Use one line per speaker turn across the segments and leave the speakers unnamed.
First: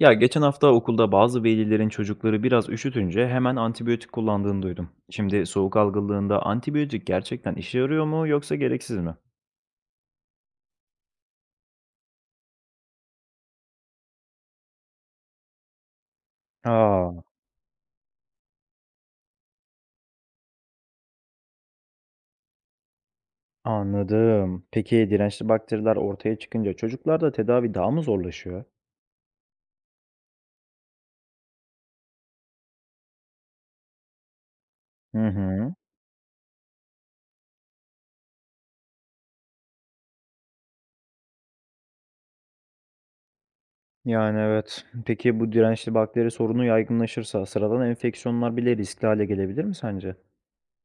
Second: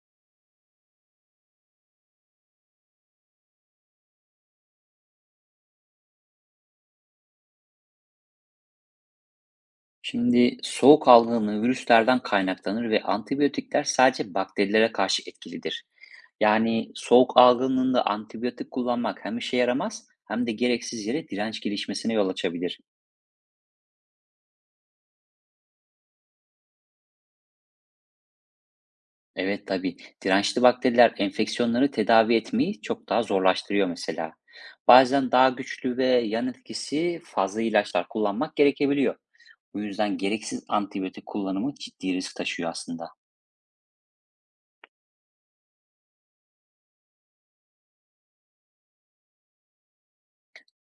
Ya geçen hafta okulda bazı velilerin çocukları biraz üşütünce hemen antibiyotik kullandığını duydum. Şimdi soğuk algınlığında antibiyotik gerçekten işe yarıyor mu yoksa gereksiz mi?
Şimdi soğuk algınlığı virüslerden kaynaklanır ve antibiyotikler sadece bakterilere karşı etkilidir. Yani
Aa,
soğuk algınlığında antibiyotik kullanmak hem işe yaramaz hem de gereksiz yere direnç gelişmesine yol açabilir.
anladım. Peki dirençli bakteriler ortaya çıkınca çocuklarda tedavi daha mı zorlaşıyor?
Evet tabii, dirençli bakteriler enfeksiyonları tedavi etmeyi çok daha zorlaştırıyor mesela.
Hı
Bazen daha
hı.
güçlü ve yan etkisi fazla ilaçlar kullanmak gerekebiliyor. Bu yüzden gereksiz antibiyotik kullanımı ciddi risk taşıyor aslında.
Yani evet. Peki bu dirençli bakteri sorunu yaygınlaşırsa sıradan enfeksiyonlar bile riskli hale gelebilir mi sence?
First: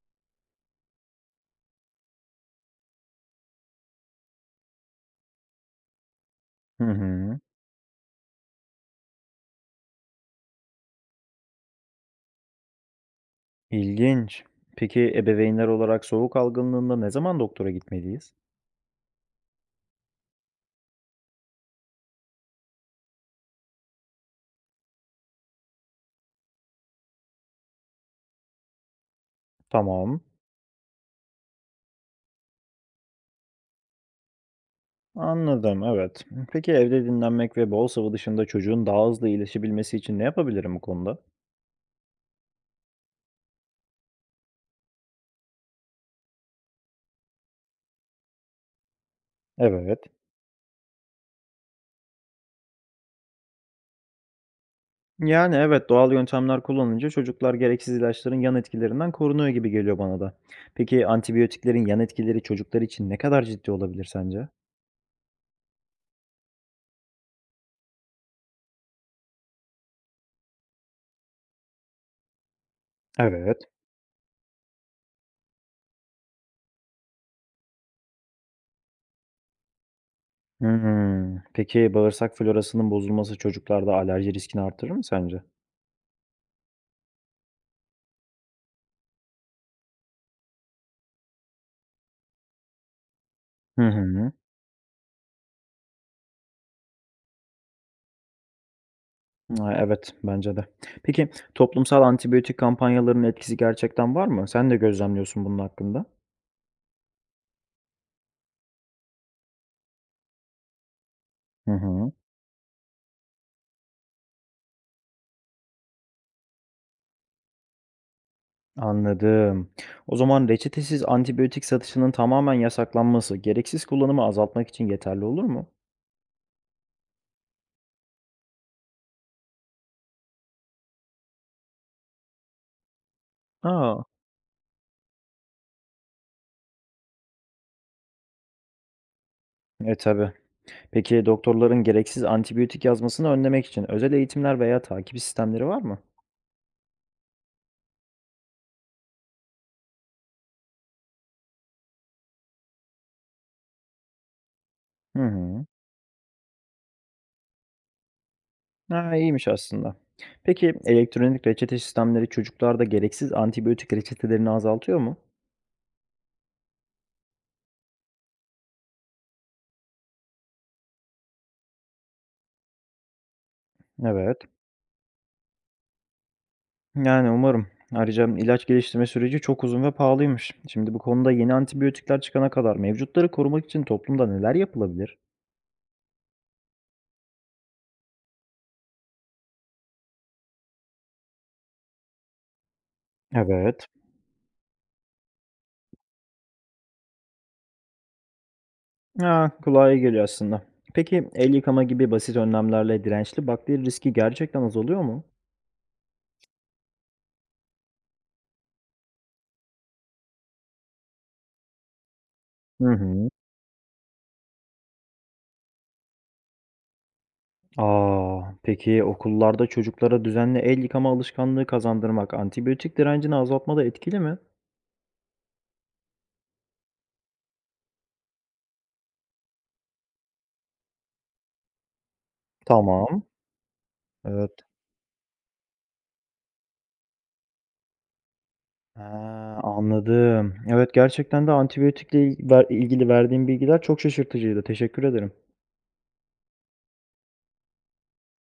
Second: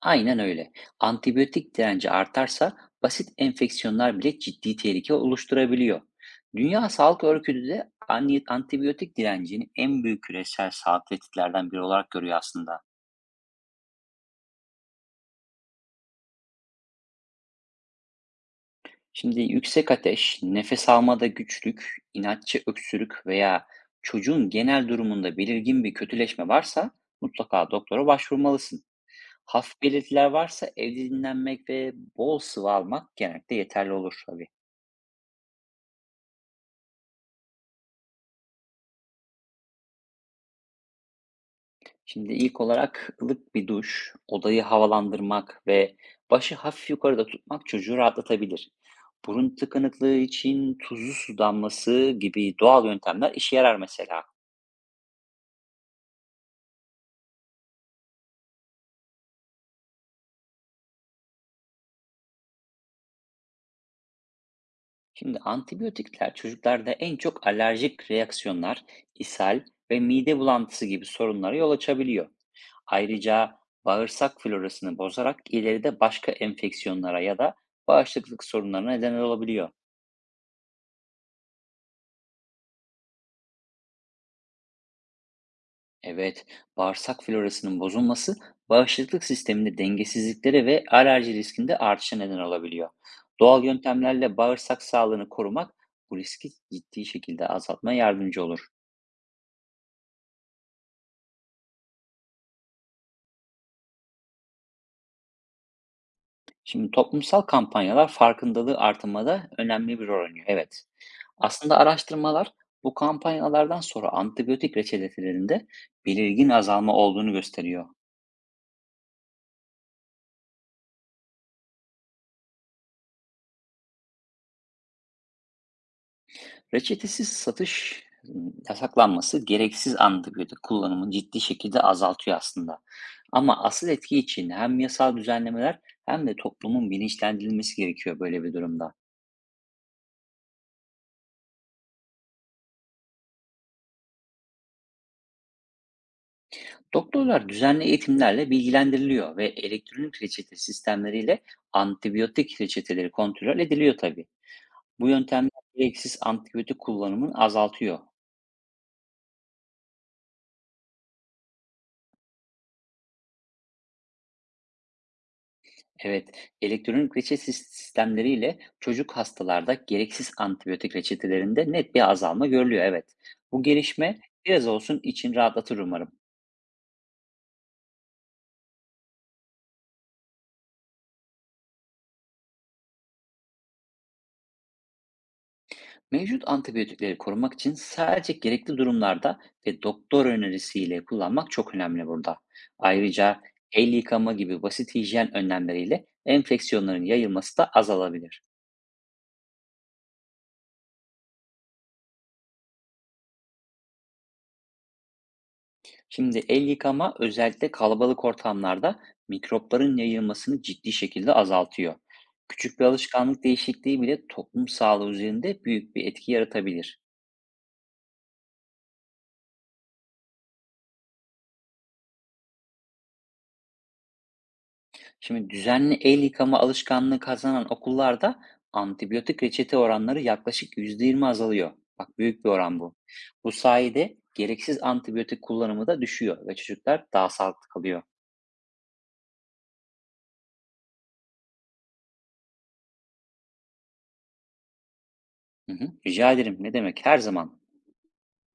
Aynen öyle. Antibiyotik direnci artarsa basit enfeksiyonlar bile ciddi tehlike oluşturabiliyor.
Hı
Dünya Sağlık
hı.
Örgütü de antibiyotik direncini en büyük küresel sağlık tehditlerden biri olarak görüyor aslında.
İlginç. Peki ebeveynler olarak soğuk algınlığında ne zaman doktora gitmeliyiz?
Şimdi yüksek ateş, nefes almada güçlük, inatçı öksürük veya çocuğun genel durumunda belirgin bir kötüleşme varsa mutlaka doktora başvurmalısın. Hafif
Tamam.
belirtiler varsa evde dinlenmek ve bol sıvı almak genellikle yeterli olur tabii.
Anladım, evet. Peki evde dinlenmek ve bol sıvı dışında çocuğun daha hızlı iyileşebilmesi için ne yapabilirim bu konuda?
Şimdi ilk olarak ılık bir duş, odayı havalandırmak ve başı hafif yukarıda tutmak çocuğu rahatlatabilir. Burun
Evet.
tıkanıklığı için tuzlu su damlası gibi doğal yöntemler işe yarar mesela.
Yani evet, doğal yöntemler kullanınca çocuklar gereksiz ilaçların yan etkilerinden korunuyor gibi geliyor bana da. Peki antibiyotiklerin yan etkileri çocuklar için ne kadar ciddi olabilir sence?
Şimdi antibiyotikler çocuklarda en çok alerjik reaksiyonlar, ishal ve mide bulantısı gibi sorunlara yol açabiliyor. Ayrıca
Evet.
bağırsak florasını bozarak ileride başka enfeksiyonlara ya da bağışıklık sorunlarına neden olabiliyor.
Hmm, peki bağırsak florasının bozulması çocuklarda alerji riskini artırır mı sence?
Evet, bağırsak florasının bozulması bağışıklık sisteminde dengesizliklere ve alerji riskinde artışa neden olabiliyor. Doğal
Hı hı.
yöntemlerle bağırsak sağlığını korumak bu riski ciddi şekilde azaltmaya yardımcı olur.
Ha, evet, bence de. Peki toplumsal antibiyotik kampanyalarının etkisi gerçekten var mı? Sen de gözlemliyorsun bunun hakkında.
Şimdi toplumsal kampanyalar farkındalığı artırmada önemli bir rol oynuyor. Evet.
Hı
Aslında
hı,
araştırmalar bu kampanyalardan sonra antibiyotik reçetelerinde belirgin azalma olduğunu gösteriyor.
anladım. O zaman reçetesiz antibiyotik satışının tamamen yasaklanması, gereksiz kullanımı azaltmak için yeterli olur mu?
Reçetesiz satış yasaklanması gereksiz antibiyotik kullanımını ciddi şekilde azaltıyor aslında. Ama asıl
Aa,
etki için hem yasal düzenlemeler hem de toplumun bilinçlendirilmesi gerekiyor böyle bir durumda.
e tabii. Peki doktorların gereksiz antibiyotik yazmasını önlemek için özel eğitimler veya takip sistemleri var mı?
Doktorlar düzenli eğitimlerle bilgilendiriliyor ve elektronik reçete sistemleriyle antibiyotik reçeteleri kontrol ediliyor tabii. Bu
Hı
yöntemler
hı.
gereksiz antibiyotik kullanımını azaltıyor.
Ha, iyiymiş aslında. Peki elektronik reçete sistemleri çocuklarda gereksiz antibiyotik reçetelerini azaltıyor mu?
Evet, elektronik reçete sistemleriyle çocuk hastalarda gereksiz antibiyotik reçetelerinde net bir azalma görülüyor. Evet, bu gelişme
Evet.
biraz olsun için rahatlatır umarım.
Yani umarım. Ayrıca ilaç geliştirme süreci çok uzun ve pahalıymış. Şimdi bu konuda yeni antibiyotikler çıkana kadar mevcutları korumak için toplumda neler yapılabilir?
Mevcut antibiyotikleri korumak için sadece gerekli durumlarda ve doktor önerisiyle kullanmak çok önemli burada. Ayrıca
Evet.
el yıkama gibi basit hijyen önlemleriyle enfeksiyonların yayılması da azalabilir.
Ha, kulağa iyi geliyor aslında. Peki el yıkama gibi basit önlemlerle dirençli bakteri riski gerçekten azalıyor mu?
Şimdi el yıkama özellikle kalabalık ortamlarda mikropların yayılmasını ciddi şekilde azaltıyor. Küçük
Hı
bir
hı.
alışkanlık değişikliği bile toplum sağlığı üzerinde büyük bir etki yaratabilir.
Aa, peki okullarda çocuklara düzenli el yıkama alışkanlığı kazandırmak antibiyotik direncini azaltmada etkili mi?
Şimdi düzenli el yıkama alışkanlığı kazanan okullarda antibiyotik reçete oranları yaklaşık %20 azalıyor. Bak, büyük bir oran bu.
Tamam.
Bu sayede
Evet.
gereksiz antibiyotik kullanımı da düşüyor ve çocuklar daha sağlıklı kalıyor.
He, anladım. Evet, gerçekten de antibiyotikle il ver ilgili verdiğim bilgiler çok şaşırtıcıydı. Teşekkür ederim.
Hı hı. Rica ederim. Ne demek? Her zaman.